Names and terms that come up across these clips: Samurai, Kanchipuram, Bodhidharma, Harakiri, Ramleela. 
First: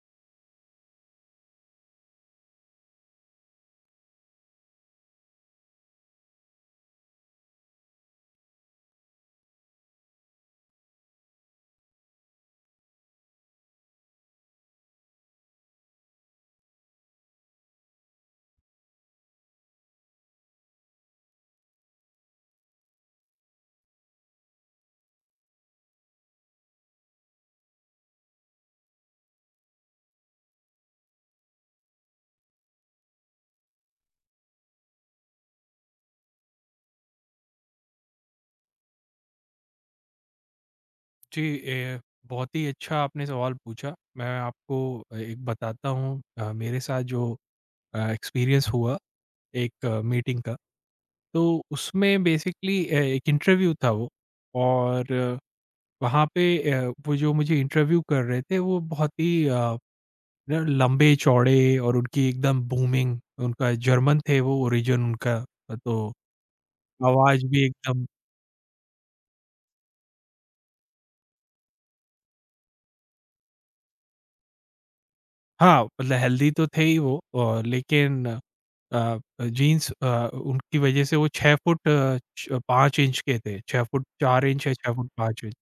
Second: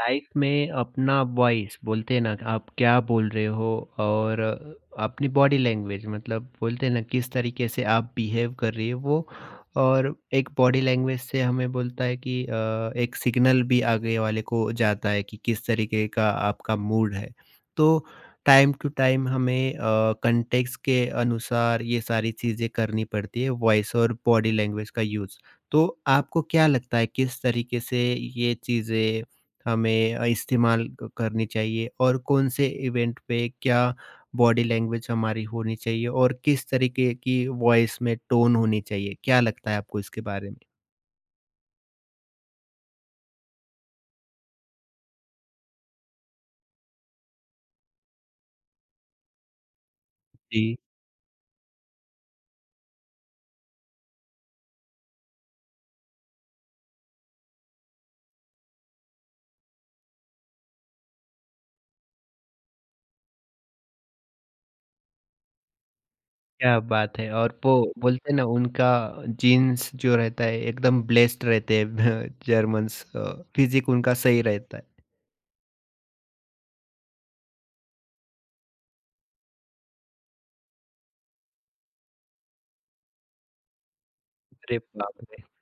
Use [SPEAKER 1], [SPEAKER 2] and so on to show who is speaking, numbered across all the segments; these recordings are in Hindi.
[SPEAKER 1] लाइफ में अपना वॉइस बोलते हैं ना, आप क्या बोल रहे हो और अपनी बॉडी लैंग्वेज, मतलब बोलते हैं ना, किस तरीके से आप बिहेव कर रही है वो। और एक बॉडी लैंग्वेज से हमें बोलता है कि एक सिग्नल भी आगे वाले को जाता है कि किस तरीके का आपका मूड है। तो टाइम टू टाइम हमें कंटेक्स्ट के अनुसार ये सारी चीज़ें करनी पड़ती है, वॉइस और बॉडी लैंग्वेज का यूज़। तो आपको क्या लगता है, किस तरीके से ये चीज़ें हमें इस्तेमाल क करनी चाहिए और कौन-से इवेंट पे क्या बॉडी लैंग्वेज हमारी होनी चाहिए और किस तरीके की वॉइस में टोन होनी चाहिए? क्या लगता है आपको इसके बारे में?
[SPEAKER 2] जी, ए, बहुत ही अच्छा आपने सवाल पूछा। मैं आपको एक बताता हूँ, मेरे साथ जो एक्सपीरियंस हुआ एक मीटिंग का।
[SPEAKER 1] जी।
[SPEAKER 2] तो उसमें बेसिकली एक इंटरव्यू था वो। और वहाँ पे, वो जो मुझे इंटरव्यू कर रहे थे वो बहुत ही अ, न लंबे चौड़े, और उनकी एकदम बूमिंग, उनका जर्मन थे वो, ओरिजिन उनका। तो
[SPEAKER 1] क्या बात है!
[SPEAKER 2] आवाज़
[SPEAKER 1] और
[SPEAKER 2] भी
[SPEAKER 1] वो
[SPEAKER 2] एकदम,
[SPEAKER 1] बोलते हैं ना, उनका जीन्स जो रहता है, एकदम ब्लेस्ड रहते हैं जर्मन्स, फिज़िक उनका सही रहता है।
[SPEAKER 2] हाँ, मतलब हेल्दी तो थे ही वो। लेकिन अ, जीन्स उनकी वजह से वो 6 फुट, अ, छ 5 इंच के थे, 6 फुट 4 इंच या
[SPEAKER 1] अरे
[SPEAKER 2] 6 फुट
[SPEAKER 1] बाप रे!
[SPEAKER 2] 5 इंच।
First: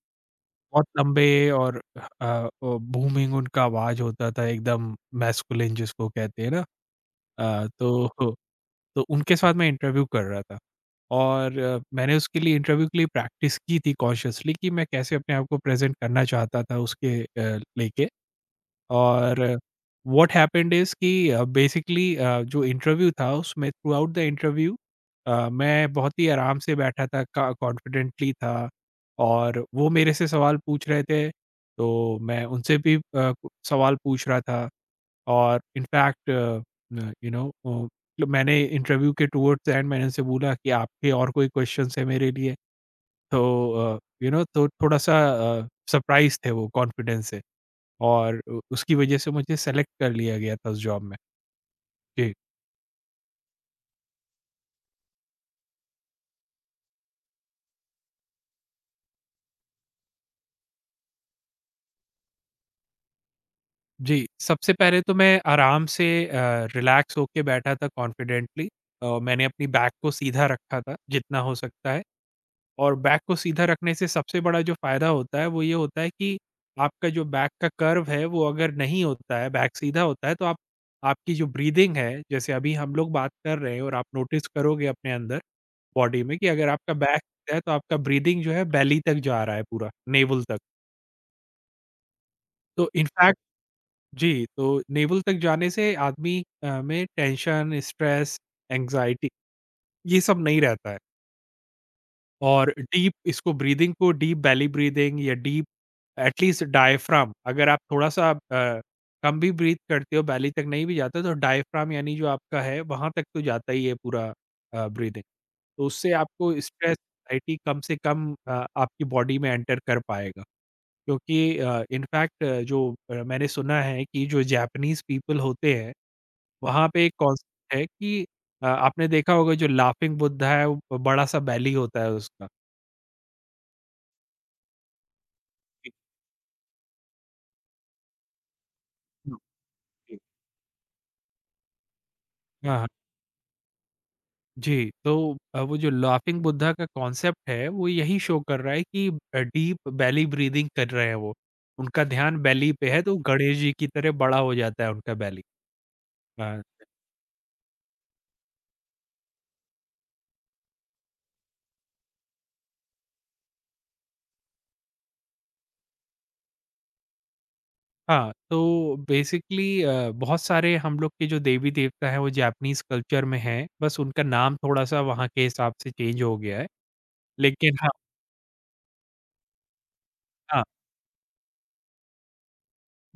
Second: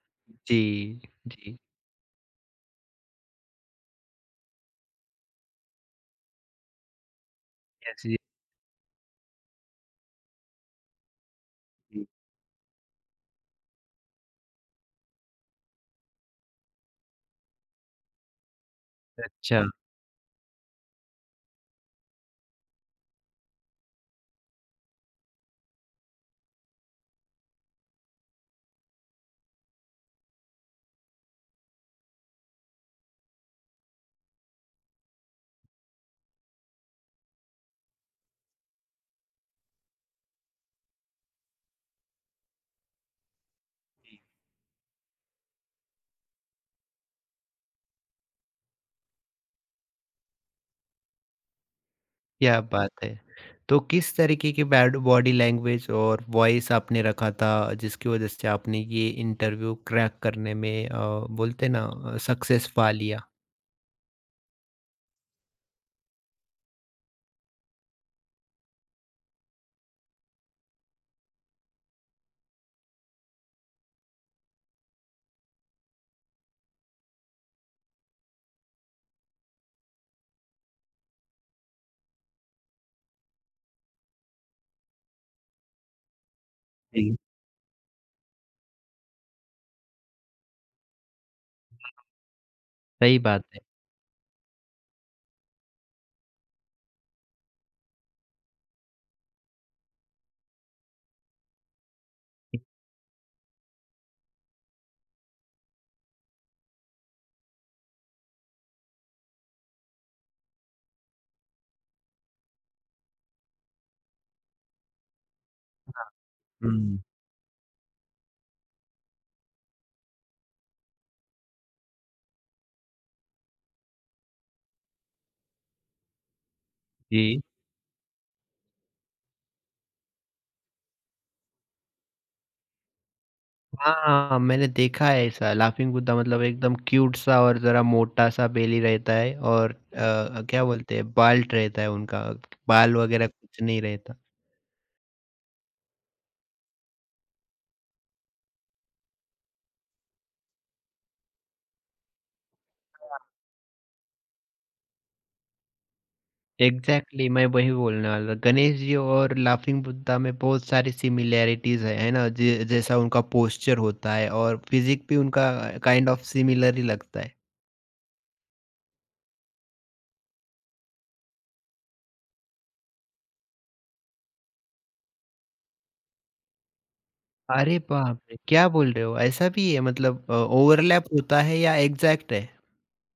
[SPEAKER 2] बहुत
[SPEAKER 1] जी।
[SPEAKER 2] लंबे।
[SPEAKER 1] जी।
[SPEAKER 2] और वो बूमिंग उनका आवाज़ होता था एकदम मैस्कुलिन जिसको कहते हैं ना। अ,
[SPEAKER 1] यस।
[SPEAKER 2] तो
[SPEAKER 1] जी।
[SPEAKER 2] तो उनके साथ मैं इंटरव्यू कर रहा था, और
[SPEAKER 1] जी।
[SPEAKER 2] मैंने उसके लिए, इंटरव्यू के लिए प्रैक्टिस की थी कॉन्शियसली, कि मैं कैसे अपने आप को प्रेज़ेंट करना चाहता था उसके लेके। और
[SPEAKER 1] अच्छा।
[SPEAKER 2] व्हाट हैपेंड इज़ कि बेसिकली जो इंटरव्यू था उसमें थ्रू आउट द इंटरव्यू, मैं बहुत ही आराम से बैठा था, का कॉन्फिडेंटली था। और वो मेरे से सवाल पूछ रहे थे, तो मैं उनसे भी सवाल पूछ रहा था। और इनफैक्ट यू नो अ, तो मैंने इंटरव्यू के टुवर्ड्स द एंड मैंने उनसे बोला कि आपके और कोई क्वेश्चन्स है मेरे लिए? तो तो थोड़ा-सा अ, सरप्राइज़ थे वो कॉन्फिडेंस से। और उ उसकी वजह से मुझे सेलेक्ट कर लिया गया था उस जॉब में। जी।
[SPEAKER 1] क्या बात है! तो किस तरीके की बैड बॉडी लैंग्वेज और वॉइस आपने रखा था जिसकी वजह से आपने ये इंटरव्यू क्रैक करने में, बोलते हैं ना, सक्सेस पा लिया?
[SPEAKER 2] जी, सबसे पहले तो मैं आराम से, रिलैक्स होके बैठा था कॉन्फिडेंटली। मैंने अपनी बैक को सीधा रखा था जितना हो सकता है। और बैक को सीधा रखने से सबसे बड़ा जो फ़ायदा होता है वो ये होता है कि आपका जो बैक का कर्व है वो अगर नहीं होता है, बैक सीधा होता है, तो आप, आपकी जो ब्रीदिंग है, जैसे अभी हम लोग बात कर रहे हैं और आप नोटिस करोगे अपने अंदर बॉडी में, कि अगर आपका
[SPEAKER 1] जी।
[SPEAKER 2] बैक सीधा है तो आपका ब्रीदिंग जो है बेली तक जा रहा है पूरा, नेवल तक। तो
[SPEAKER 1] सही
[SPEAKER 2] इनफैक्ट,
[SPEAKER 1] बात है।
[SPEAKER 2] जी, तो नेवल तक जाने से आदमी में टेंशन, स्ट्रेस, एंग्ज़ायटी, ये सब नहीं रहता है। और डीप, इसको ब्रीदिंग को डीप बेली ब्रीदिंग, या डीप, एटलीस्ट डायफ्राम, अगर आप थोड़ा-सा कम भी ब्रीथ करते हो, बेली तक नहीं भी जाते, तो डायफ्राम यानी जो आपका है वहाँ तक तो जाता ही है पूरा ब्रीदिंग। तो
[SPEAKER 1] अच्छा।
[SPEAKER 2] उससे आपको स्ट्रेस,
[SPEAKER 1] हुँ।
[SPEAKER 2] एंग्ज़ायटी कम से कम आपकी बॉडी में एंटर कर पाएगा। क्योंकि इनफैक्ट जो, मैंने सुना है कि जो जापानीज़ पीपल होते हैं, वहाँ पे एक
[SPEAKER 1] जी।
[SPEAKER 2] कॉन्सेप्ट है कि, आपने देखा होगा जो लाफिंग बुद्धा है, वो बड़ा-सा बैली होता है उसका।
[SPEAKER 1] हाँ, मैंने देखा है ऐसा।
[SPEAKER 2] जी,
[SPEAKER 1] लाफिंग बुद्धा मतलब एकदम क्यूट सा और ज़रा मोटा-सा बेली रहता है
[SPEAKER 2] हुँ,
[SPEAKER 1] और
[SPEAKER 2] जी।
[SPEAKER 1] क्या बोलते हैं, बाल्ट रहता है उनका,
[SPEAKER 2] हाँ, हाँ।
[SPEAKER 1] बाल वगैरह कुछ नहीं रहता।
[SPEAKER 2] जी, तो वो जो लाफिंग बुद्धा का कॉन्सेप्ट है वो यही शो कर रहा है कि डीप बेली ब्रीथिंग कर रहे हैं वो। उनका ध्यान बेली पे है तो गणेश जी की तरह बड़ा हो जाता है उनका बेली। हाँ।
[SPEAKER 1] एग्जैक्टली exactly, मैं वही बोलने वाला था। गणेश जी और लाफिंग बुद्धा में बहुत सारी सिमिलैरिटीज है ना। जैसा उनका पोस्चर होता है और फिजिक भी उनका काइंड ऑफ सिमिलर ही लगता है।
[SPEAKER 2] हाँ, तो बेसिकली बहुत सारे हम लोग के जो देवी-देवता हैं, वो जापानीज़ कल्चर में हैं, बस उनका नाम थोड़ा-सा वहाँ के हिसाब से चेंज हो गया है। लेकिन
[SPEAKER 1] अरे
[SPEAKER 2] हाँ,
[SPEAKER 1] बाप रे, क्या बोल रहे हो! ऐसा भी है मतलब?
[SPEAKER 2] हाँ।
[SPEAKER 1] ओवरलैप होता है या एग्जैक्ट है?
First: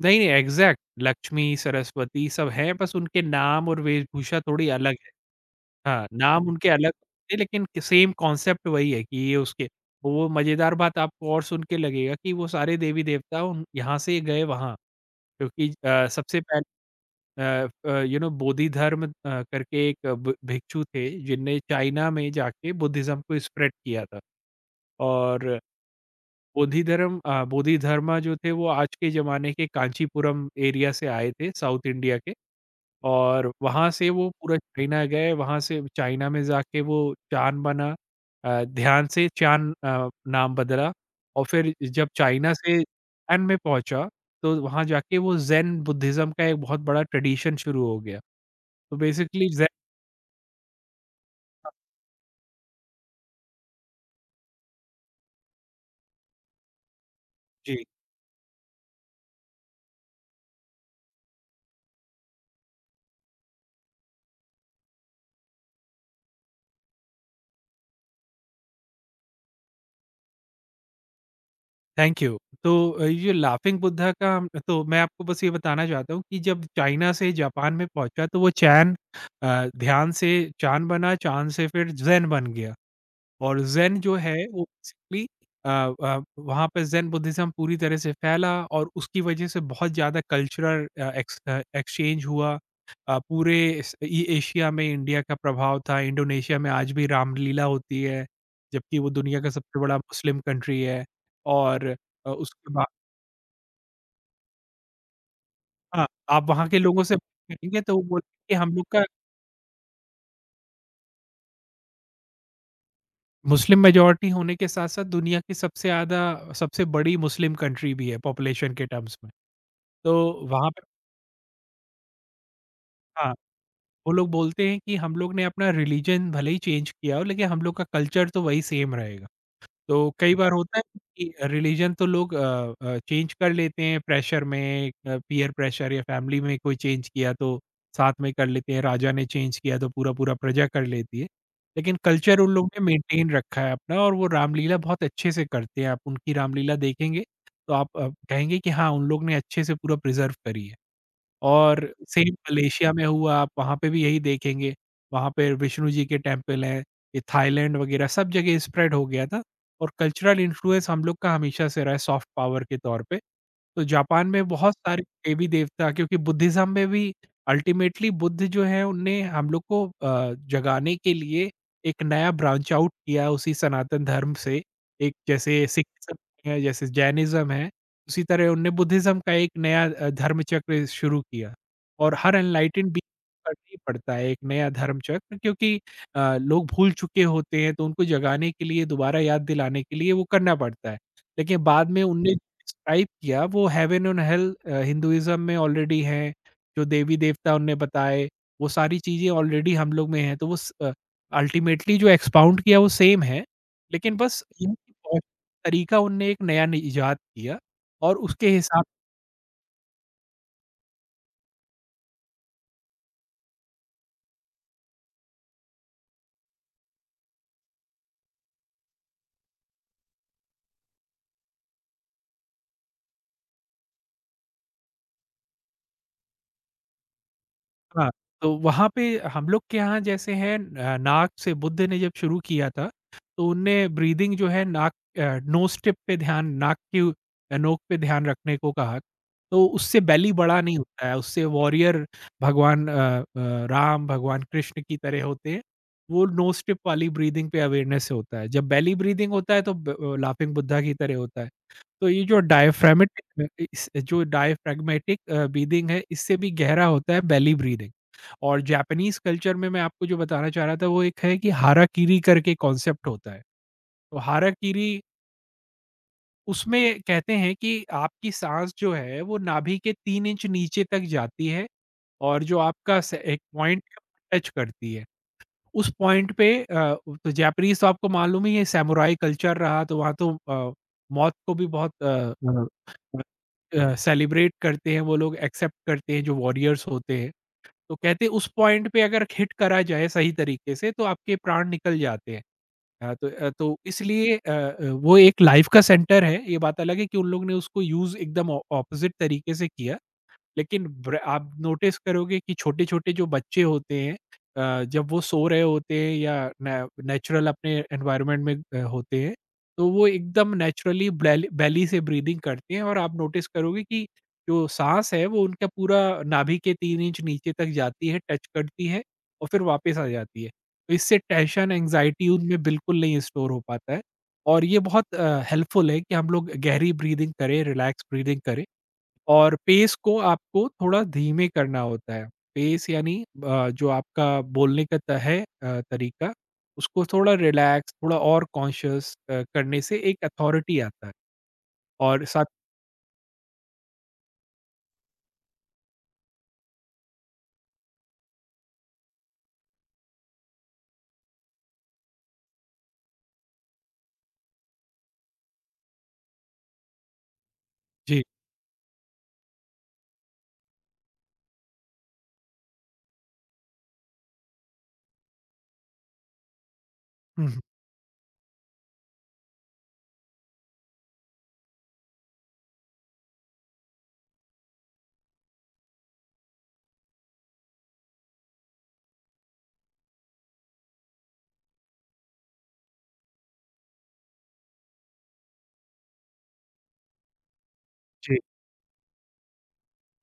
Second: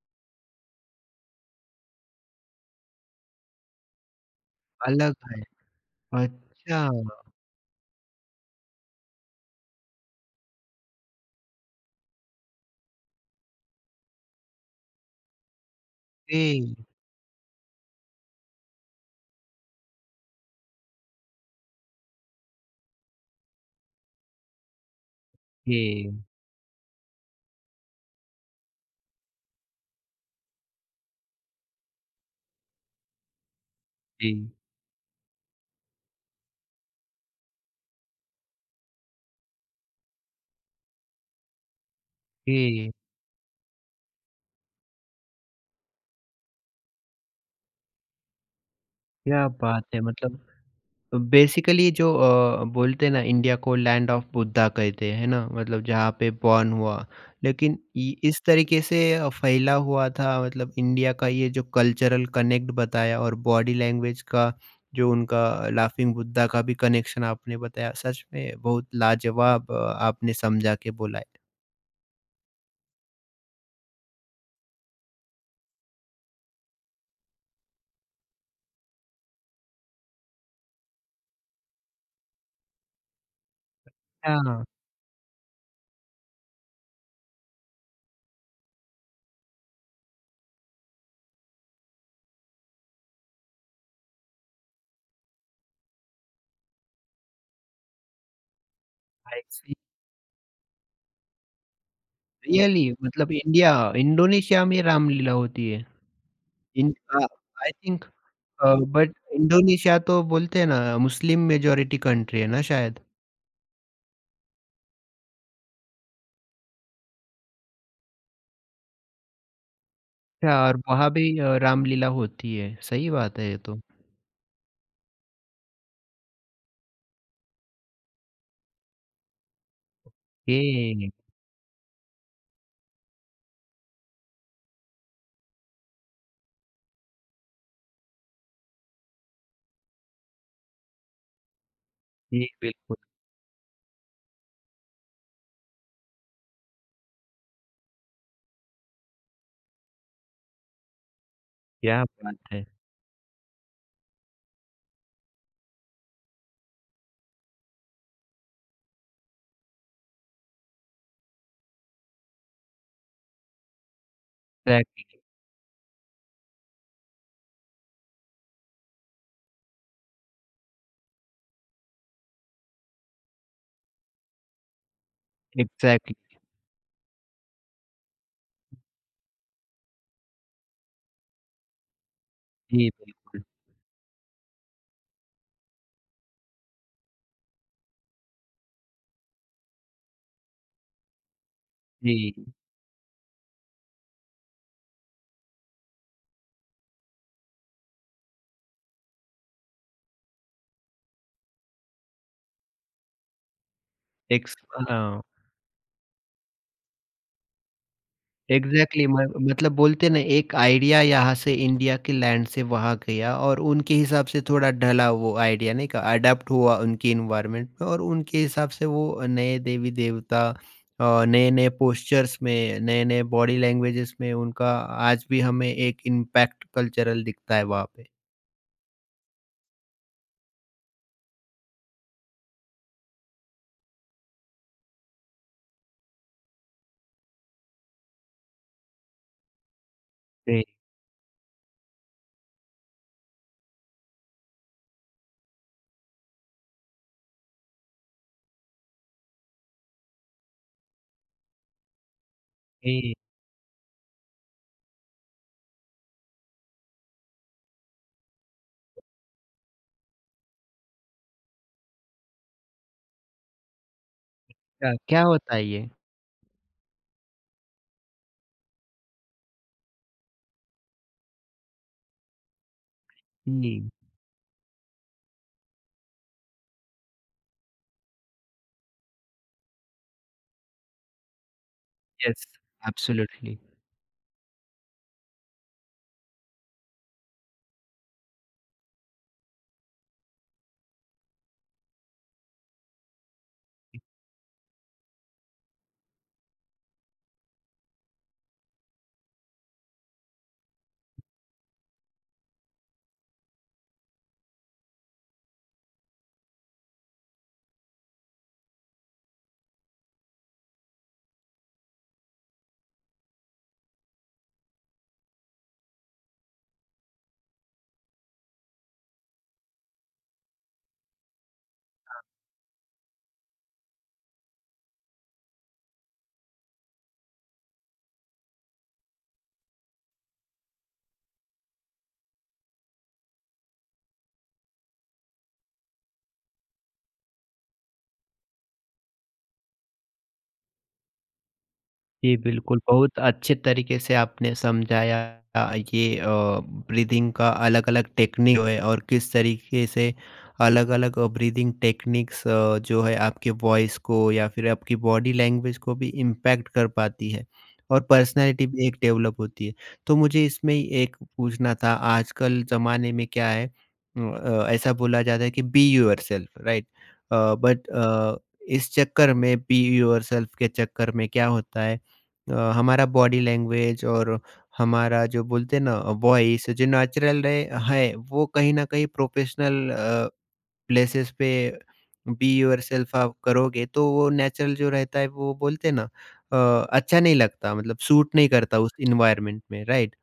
[SPEAKER 2] नहीं, नहीं, एग्ज़ैक्ट लक्ष्मी, सरस्वती सब हैं, बस उनके नाम और वेशभूषा थोड़ी अलग है।
[SPEAKER 1] अलग है।
[SPEAKER 2] हाँ, नाम उनके
[SPEAKER 1] अच्छा।
[SPEAKER 2] अलग थे, लेकिन सेम कॉन्सेप्ट वही है कि ये उसके, वो मज़ेदार बात आपको और सुन के लगेगा कि वो सारे देवी-देवता उन, यहाँ से गए वहाँ, क्योंकि सबसे
[SPEAKER 1] ए।
[SPEAKER 2] पहले, यू नो, बोधि धर्म करके एक भिक्षु थे जिनने चाइना में जाके बुद्धिज्म को स्प्रेड किया था। और
[SPEAKER 1] ए।
[SPEAKER 2] बोधि धर्म, बोधि धर्मा जो थे वो आज के जमाने के कांचीपुरम एरिया से आए थे, साउथ इंडिया के। और वहाँ से वो
[SPEAKER 1] ए।
[SPEAKER 2] पूरा चाइना गए, वहाँ से चाइना में जाके वो चान बना, ध्यान से चान, नाम बदला। और फिर जब चाइना से
[SPEAKER 1] ए।
[SPEAKER 2] चान में पहुंचा, तो वहाँ जाके वो जैन बुद्धिज्म का एक बहुत बड़ा ट्रेडिशन शुरू हो गया। तो बेसिकली
[SPEAKER 1] क्या
[SPEAKER 2] एग्जैक्ट,
[SPEAKER 1] बात है! मतलब बेसिकली जो, बोलते हैं ना, इंडिया को लैंड ऑफ बुद्धा कहते हैं, है ना, मतलब जहाँ पे बॉर्न हुआ, लेकिन
[SPEAKER 2] जी,
[SPEAKER 1] इस तरीके से फैला हुआ था। मतलब इंडिया का ये जो कल्चरल कनेक्ट बताया और बॉडी लैंग्वेज का जो उनका लाफिंग बुद्धा का भी कनेक्शन आपने बताया, सच में बहुत लाजवाब आपने समझा के बोला है।
[SPEAKER 2] Thank you. तो ये लाफिंग बुद्धा का तो मैं आपको बस ये बताना चाहता हूँ कि जब चाइना से जापान में पहुँचा तो वो चैन, ध्यान से चाँद बना, चाँद से फिर ज़ेन बन गया। और ज़ेन जो है वो
[SPEAKER 1] हाँ।
[SPEAKER 2] बेसिकली, वहाँ पे ज़ेन बुद्धिज़्म पूरी तरह से फैला और उसकी वजह से बहुत ज़्यादा कल्चरल एक्सचेंज हुआ। पूरे इस इ एशिया में इंडिया का प्रभाव था, इंडोनेशिया में आज भी रामलीला होती है, जबकि वो दुनिया
[SPEAKER 1] आई
[SPEAKER 2] का
[SPEAKER 1] सी।
[SPEAKER 2] सबसे बड़ा मुस्लिम कंट्री है। और उसके
[SPEAKER 1] रियली?
[SPEAKER 2] बाद,
[SPEAKER 1] मतलब इंडिया, इंडोनेशिया में रामलीला होती है?
[SPEAKER 2] हाँ, आप वहाँ के लोगों से
[SPEAKER 1] इनका
[SPEAKER 2] बात
[SPEAKER 1] आई
[SPEAKER 2] करेंगे तो वो
[SPEAKER 1] थिंक
[SPEAKER 2] बोलेंगे कि हम लोग का,
[SPEAKER 1] बट इंडोनेशिया तो बोलते हैं ना, मुस्लिम मेजॉरिटी कंट्री है ना शायद?
[SPEAKER 2] मुस्लिम मेजॉरिटी होने के साथ-साथ दुनिया की सबसे ज़्यादा, सबसे बड़ी मुस्लिम कंट्री भी है पॉपुलेशन के टर्म्स में। तो
[SPEAKER 1] अच्छा,
[SPEAKER 2] वहाँ
[SPEAKER 1] और
[SPEAKER 2] पे,
[SPEAKER 1] वहाँ भी रामलीला होती है, सही
[SPEAKER 2] हाँ,
[SPEAKER 1] बात है ये तो।
[SPEAKER 2] वो लोग बोलते हैं कि हम लोग ने अपना रिलीजन भले ही चेंज किया हो, लेकिन हम लोग का कल्चर तो वही सेम रहेगा। तो कई बार होता है
[SPEAKER 1] ओके।
[SPEAKER 2] कि रिलीजन तो लोग चेंज कर लेते हैं प्रेशर में, पीयर प्रेशर या फैमिली में कोई चेंज किया तो साथ में कर लेते हैं, राजा ने चेंज किया तो पूरा-पूरा प्रजा कर लेती है। लेकिन कल्चर
[SPEAKER 1] जी
[SPEAKER 2] उन लोग ने
[SPEAKER 1] बिल्कुल।
[SPEAKER 2] मेंटेन रखा है अपना, और वो रामलीला बहुत अच्छे से करते हैं। आप उनकी रामलीला देखेंगे तो आप कहेंगे कि हाँ, उन लोग ने अच्छे से पूरा प्रिज़र्व करी है। और
[SPEAKER 1] क्या
[SPEAKER 2] सेम
[SPEAKER 1] बात है!
[SPEAKER 2] मलेशिया में हुआ, आप वहाँ पे भी यही देखेंगे, वहाँ पे विष्णु जी के टेम्पल हैं, ये थाईलैंड वगैरह सब जगह स्प्रेड हो गया था। और कल्चरल इन्फ्लुएंस हम लोग का हमेशा से रहा है, सॉफ्ट पावर के तौर पे। तो जापान में बहुत सारे
[SPEAKER 1] एग्ज़ैक्टली।
[SPEAKER 2] देवी देवता, क्योंकि बुद्धिज़्म में भी अल्टीमेटली बुद्ध जो हैं उनने हम लोग को जगाने के लिए एक नया ब्रांच आउट किया उसी सनातन धर्म से। एक जैसे सिखिज़्म
[SPEAKER 1] एग्ज़ैक्टली।
[SPEAKER 2] है, जैसे जैनिज़्म है, उसी तरह उनने बुद्धिज़्म का एक नया धर्मचक्र शुरू किया। और हर
[SPEAKER 1] जी
[SPEAKER 2] एनलाइटेंड
[SPEAKER 1] बिल्कुल।
[SPEAKER 2] बीइंग करना ही पड़ता है एक नया धर्मचक्र, क्योंकि लोग भूल चुके होते हैं तो उनको जगाने के लिए, दोबारा याद दिलाने के लिए वो करना पड़ता है। लेकिन बाद में उनने
[SPEAKER 1] जी।
[SPEAKER 2] डिस्क्राइब किया वो हेवन एंड हेल, हिंदुइज्म में ऑलरेडी हैं, जो देवी-देवता उनने बताए, वो सारी चीज़ें ऑलरेडी हम लोग में हैं। तो वो अल्टीमेटली जो एक्सपाउंड किया वो सेम है, लेकिन बस
[SPEAKER 1] एक्स।
[SPEAKER 2] ये है कि
[SPEAKER 1] हाँ।
[SPEAKER 2] बहुत तरीका उनने एक नया नि इजाद किया और उसके हिसाब,
[SPEAKER 1] एग्ज़ैक्टली म, मतलब बोलते हैं ना, एक आइडिया यहाँ से इंडिया के लैंड से वहाँ गया और उनके हिसाब से थोड़ा ढला। वो आइडिया नहीं का अडॉप्ट हुआ उनकी एनवायरनमेंट में और उनके हिसाब से वो नए देवी-देवता, नए-नए पोस्चर्स में, नए-नए बॉडी लैंग्वेजेस में, उनका आज भी हमें एक इम्पैक्ट कल्चरल दिखता है वहाँ पे।
[SPEAKER 2] हाँ, तो वहाँ पे हम लोग के यहाँ जैसे है, नाक से बुद्ध ने जब शुरू किया था, तो उनने ब्रीदिंग जो है नाक, अ, नोज़ टिप पे ध्यान, नाक की नोक पे ध्यान रखने को कहा। तो उससे बेली बड़ा
[SPEAKER 1] जी।
[SPEAKER 2] नहीं होता है, उससे वॉरियर भगवान राम, भगवान कृष्ण की तरह होते हैं। वो नोज़ टिप वाली ब्रीदिंग पे अवेयरनेस होता है। जब बेली ब्रीदिंग होता है तो लाफिंग बुद्धा की तरह होता है। तो ये जो
[SPEAKER 1] जी।
[SPEAKER 2] डायफ्रामेटिक अ, इस जो डायफ्रैग्मेटिक ब्रीदिंग है, इससे भी गहरा होता है बेली ब्रीदिंग। और जापानीज़ कल्चर में मैं आपको जो बताना चाह रहा था, वो एक है कि हाराकीरी करके कॉन्सेप्ट होता है। तो हाराकीरी,
[SPEAKER 1] क्या क्या होता है ये?
[SPEAKER 2] उसमें कहते हैं कि आपकी साँस जो है, वो नाभि के 3 इंच नीचे तक जाती है और जो आपका स एक पॉइंट
[SPEAKER 1] जी।
[SPEAKER 2] टच करती है। उस पॉइंट पे, तो जापानीज़ तो आपको मालूम ही है सैमुराई कल्चर रहा, तो वहाँ तो मौत को भी बहुत
[SPEAKER 1] यस। एब्सोल्युटली।
[SPEAKER 2] सेलिब्रेट करते हैं वो लोग, एक्सेप्ट करते हैं जो वॉरियर्स होते हैं। तो कहते हैं उस पॉइंट पे अगर हिट करा जाए सही तरीके से तो आपके प्राण निकल जाते हैं। तो इसलिए, वो एक लाइफ का सेंटर है। ये बात अलग है कि उन लोग ने उसको यूज एकदम ऑपोजिट तरीके से किया। लेकिन ब्र आप नोटिस करोगे कि छोटे-छोटे जो बच्चे होते हैं, जब वो सो रहे होते हैं, या ने नेचुरल अपने एनवायरनमेंट में होते हैं, तो वो एकदम नेचुरली ब्लैली बेली से ब्रीदिंग करते हैं, और आप नोटिस करोगे कि जो साँस है वो उनका पूरा नाभि के 3 इंच नीचे तक जाती है, टच करती है और फिर वापस आ जाती है। तो इससे टेंशन, एंग्ज़ायटी उनमें बिल्कुल नहीं स्टोर हो पाता है। और ये बहुत हेल्पफुल है कि हम लोग गहरी ब्रीदिंग करें, रिलैक्स ब्रीदिंग करें। और पेस को आपको थोड़ा धीमे करना होता है। पेस यानी जो आपका बोलने का तरीका, उसको थोड़ा रिलैक्स, थोड़ा और कॉन्शियस करने से एक अथॉरिटी आता है, और
[SPEAKER 1] जी,
[SPEAKER 2] साथ,
[SPEAKER 1] बिल्कुल, बहुत अच्छे तरीके से आपने समझाया ये ब्रीदिंग का अलग-अलग टेक्निक है और किस तरीके से अलग-अलग ब्रीदिंग टेक्निक्स जो है आपके वॉइस को या फिर आपकी बॉडी लैंग्वेज को भी इम्पैक्ट कर पाती है और
[SPEAKER 2] जी।
[SPEAKER 1] पर्सनैलिटी भी एक डेवलप होती है। तो मुझे इसमें ही एक पूछना था। आजकल ज़माने में क्या है, ऐसा बोला जाता है कि बी योरसेल्फ, राइट? अ,
[SPEAKER 2] हुँ, हुँ।
[SPEAKER 1] बट अ, इस चक्कर में, बी योरसेल्फ के चक्कर में क्या होता है, हमारा बॉडी लैंग्वेज और हमारा जो बोलते हैं ना, वॉइस जो नेचुरल रहे है, वो कहीं न कहीं प्रोफेशनल प्लेसेस पे, बी योरसेल्फ आप करोगे तो वो नेचुरल जो रहता है, वो बोलते हैं ना अच्छा नहीं लगता। मतलब सूट
[SPEAKER 2] जी,
[SPEAKER 1] नहीं करता उस एनवायरनमेंट में, राइट?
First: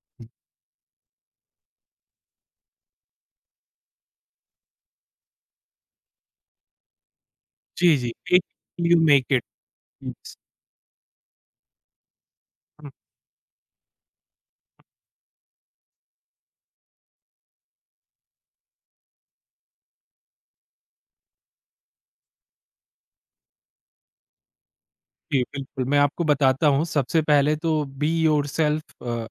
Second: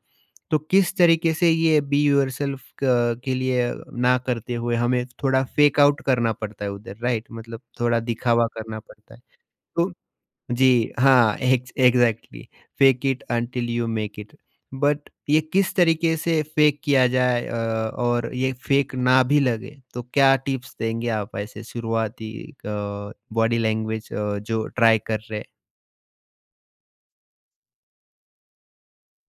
[SPEAKER 1] तो किस तरीके से ये बी योरसेल्फ क के लिए ना करते हुए हमें थोड़ा फेक आउट करना पड़ता है उधर, राइट? मतलब
[SPEAKER 2] जी,
[SPEAKER 1] थोड़ा
[SPEAKER 2] जी। फेक
[SPEAKER 1] दिखावा करना
[SPEAKER 2] इट यू
[SPEAKER 1] पड़ता है।
[SPEAKER 2] Make it.
[SPEAKER 1] तो
[SPEAKER 2] यस।
[SPEAKER 1] जी, हाँ, एग्ज़ैक्टली,
[SPEAKER 2] हुँ।
[SPEAKER 1] Fake it until you make it. But ये किस तरीके से फेक किया जाए और ये फेक ना भी लगे, तो क्या टिप्स देंगे आप ऐसे शुरुआती बॉडी लैंग्वेज जो ट्राई कर
[SPEAKER 2] जी,
[SPEAKER 1] रहे
[SPEAKER 2] बिल्कुल, मैं आपको बताता हूँ, सबसे पहले तो बी योरसेल्फ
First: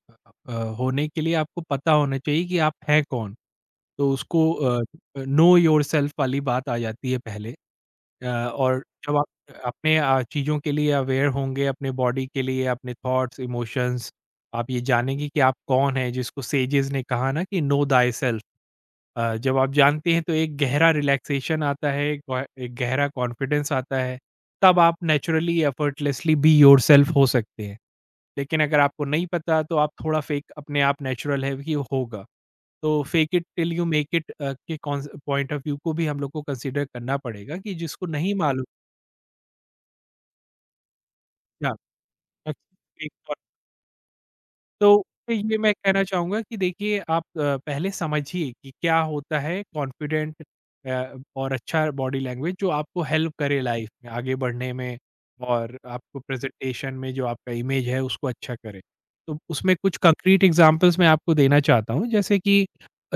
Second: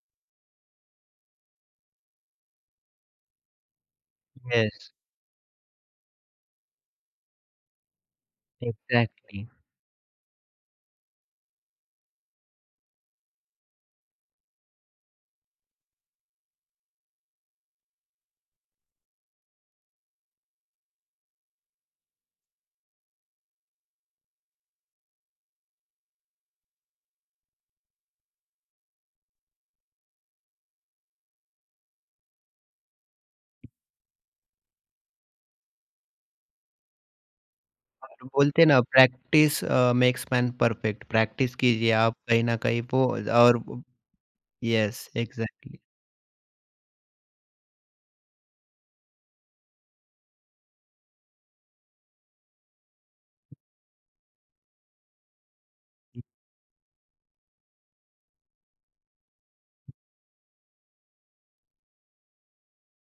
[SPEAKER 2] अ, होने के लिए आपको पता होना चाहिए कि आप हैं कौन? तो उसको
[SPEAKER 1] हैं? यस,
[SPEAKER 2] नो योरसेल्फ वाली बात आ जाती है पहले। अ, और जब आप
[SPEAKER 1] एग्ज़ैक्टली।
[SPEAKER 2] अपने चीज़ों के लिए अवेयर होंगे, अपने बॉडी के लिए, अपने थॉट्स, इमोशंस, आप ये जानेंगे कि आप कौन हैं, जिसको सेजेस ने कहा ना कि नो थायसेल्फ, जब आप जानते हैं तो एक गहरा रिलैक्सेशन आता है, एक गहरा कॉन्फिडेंस आता है, तब आप नेचुरली एफर्टलेसली बी योरसेल्फ हो सकते हैं। लेकिन अगर आपको नहीं पता तो आप थोड़ा फेक, अपने आप नेचुरल है कि होगा। तो fake it till you make it के कॉन्स पॉइंट ऑफ व्यू को भी हम लोग को कंसीडर करना पड़ेगा कि जिसको
[SPEAKER 1] और
[SPEAKER 2] नहीं
[SPEAKER 1] बोलते
[SPEAKER 2] मालूम,
[SPEAKER 1] हैं ना, practice makes man perfect. Practice
[SPEAKER 2] या
[SPEAKER 1] कीजिए आप, कहीं न कहीं वो
[SPEAKER 2] Nag-crave,
[SPEAKER 1] और यस,
[SPEAKER 2] तो ये मैं
[SPEAKER 1] एग्ज़ैक्टली।
[SPEAKER 2] कहना चाहूँगा कि देखिए, आप पहले समझिए कि क्या होता है कॉन्फिडेंट, और अच्छा बॉडी लैंग्वेज जो आपको हेल्प करे लाइफ में आगे बढ़ने में और आपको प्रेजेंटेशन में जो आपका इमेज है उसको अच्छा करे। तो उसमें कुछ कंक्रीट एग्जांपल्स मैं आपको देना चाहता हूँ, जैसे कि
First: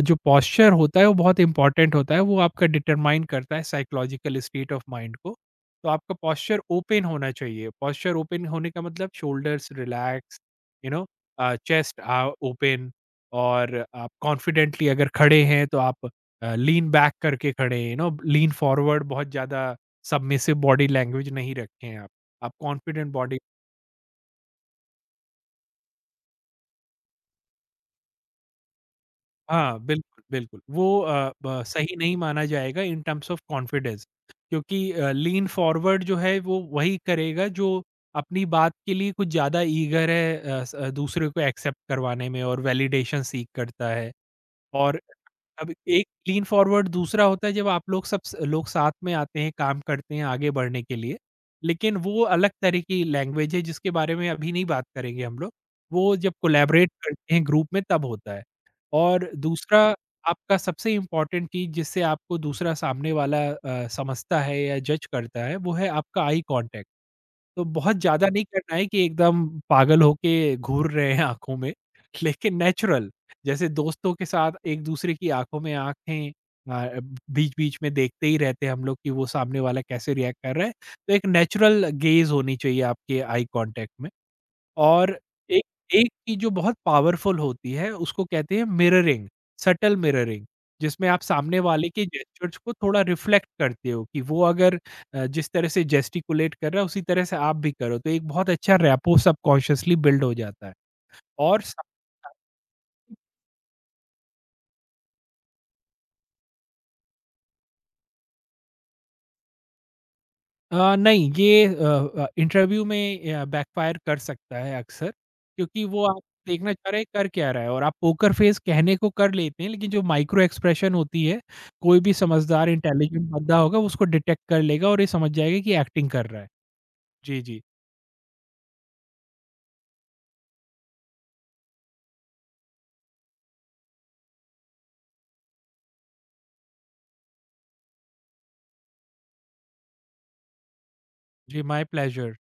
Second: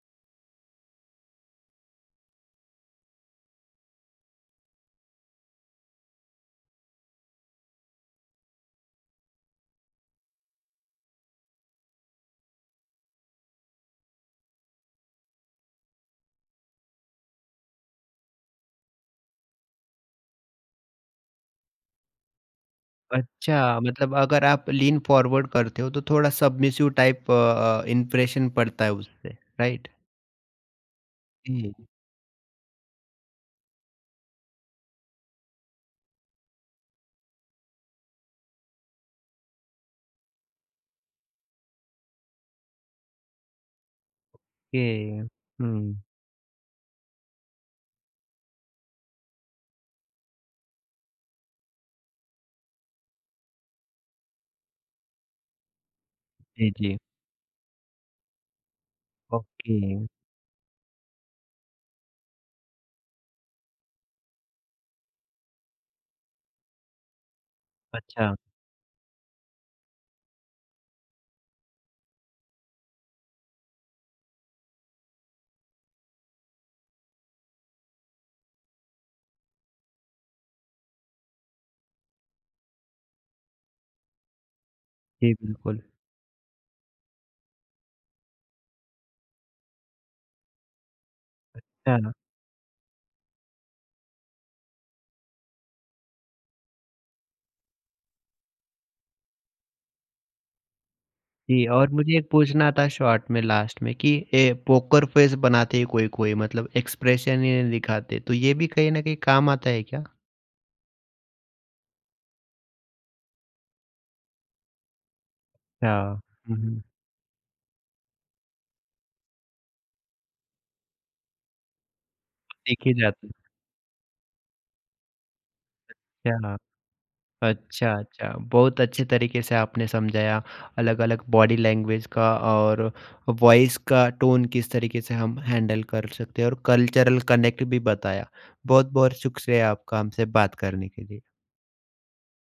[SPEAKER 2] जो पोस्चर होता है वो बहुत इंपॉर्टेंट होता है, वो आपका डिटरमाइन करता है साइकोलॉजिकल स्टेट ऑफ माइंड को। तो आपका पोस्चर ओपन होना चाहिए, पोस्चर ओपन होने का मतलब shoulders relax, you know, chest open, और आप कॉन्फिडेंटली अगर खड़े हैं तो आप लीन बैक करके खड़े, यू नो, लीन फॉरवर्ड बहुत ज़्यादा, सबमिसिव बॉडी लैंग्वेज नहीं रखें आप कॉन्फिडेंट बॉडी,
[SPEAKER 1] अच्छा, मतलब अगर आप लीन फॉरवर्ड करते हो तो थोड़ा सबमिसिव टाइप इंप्रेशन पड़ता है उससे,
[SPEAKER 2] हाँ,
[SPEAKER 1] राइट?
[SPEAKER 2] बिल्कुल बिल्कुल, वो
[SPEAKER 1] जी।
[SPEAKER 2] सही नहीं माना जाएगा इन टर्म्स ऑफ कॉन्फिडेंस, क्योंकि लीन फॉरवर्ड जो है वो वही करेगा जो अपनी बात के लिए कुछ ज़्यादा ईगर है, दूसरे को एक्सेप्ट करवाने में, और वैलिडेशन सीख करता है। और
[SPEAKER 1] ओके।
[SPEAKER 2] अब
[SPEAKER 1] हुँ।
[SPEAKER 2] एक लीन फॉरवर्ड दूसरा होता है जब आप लोग, सब स लोग साथ में आते हैं, काम करते हैं आगे बढ़ने के लिए। लेकिन वो अलग तरह की लैंग्वेज है जिसके बारे में अभी नहीं बात करेंगे हम लोग। वो जब
[SPEAKER 1] जी।
[SPEAKER 2] कोलैबोरेट
[SPEAKER 1] जी।
[SPEAKER 2] करते हैं ग्रुप में तब होता है। और
[SPEAKER 1] ओके।
[SPEAKER 2] दूसरा, आपका सबसे इम्पोर्टेंट चीज़ जिससे आपको दूसरा सामने वाला समझता है या जज करता है, वो है आपका आई कॉन्टैक्ट। तो बहुत ज़्यादा
[SPEAKER 1] अच्छा।
[SPEAKER 2] नहीं करना है कि एकदम पागल होके घूर रहे हैं आँखों में, लेकिन नेचुरल, जैसे दोस्तों के साथ एक-दूसरे की आँखों में आँखें अ, बीच-बीच में देखते ही रहते हैं हम लोग, कि वो सामने वाला कैसे रिएक्ट कर रहा है, तो एक नेचुरल गेज़ होनी चाहिए आपके आई कॉन्टैक्ट में। और
[SPEAKER 1] जी
[SPEAKER 2] एक
[SPEAKER 1] बिल्कुल।
[SPEAKER 2] एक चीज़ जो बहुत पावरफुल होती है, उसको कहते हैं मिररिंग, सटल मिररिंग, जिसमें आप सामने वाले के
[SPEAKER 1] अच्छा।
[SPEAKER 2] जेस्चर्स को थोड़ा रिफ्लेक्ट करते हो, कि वो अगर जिस तरह से जेस्टिकुलेट कर रहा है, उसी तरह से आप भी करो। तो एक बहुत अच्छा रैपो सबकॉन्शियसली बिल्ड हो जाता है और
[SPEAKER 1] जी,
[SPEAKER 2] सब,
[SPEAKER 1] और मुझे एक पूछना था, शॉर्ट में लास्ट में, कि ए पोकर फेस बनाते हैं कोई-कोई, मतलब एक्सप्रेशन ही नहीं दिखाते, तो ये भी कहीं न कहीं काम आता है क्या?
[SPEAKER 2] नहीं, ये इंटरव्यू में बैकफायर कर सकता है अक्सर, क्योंकि वो
[SPEAKER 1] अच्छा।
[SPEAKER 2] आप
[SPEAKER 1] हुँ।
[SPEAKER 2] देखना
[SPEAKER 1] हुँ।
[SPEAKER 2] चाह रहे हैं कर क्या रहा है, और आप पोकर फेस कहने को कर लेते हैं, लेकिन जो माइक्रो एक्सप्रेशन होती है, कोई भी समझदार
[SPEAKER 1] देखे जाते
[SPEAKER 2] इंटेलिजेंट
[SPEAKER 1] हैं।
[SPEAKER 2] बंदा होगा उसको डिटेक्ट कर लेगा और ये समझ जाएगा कि एक्टिंग कर रहा है।
[SPEAKER 1] अच्छा।
[SPEAKER 2] जी, जी।
[SPEAKER 1] अच्छा, अच्छा। बहुत अच्छे तरीके से आपने समझाया अलग-अलग बॉडी लैंग्वेज का और वॉइस का टोन किस तरीके से हम हैंडल कर सकते हैं, और कल्चरल कनेक्ट भी बताया। बहुत-बहुत शुक्रिया आपका हमसे बात करने के लिए।
[SPEAKER 2] जी, माय प्लेज़र।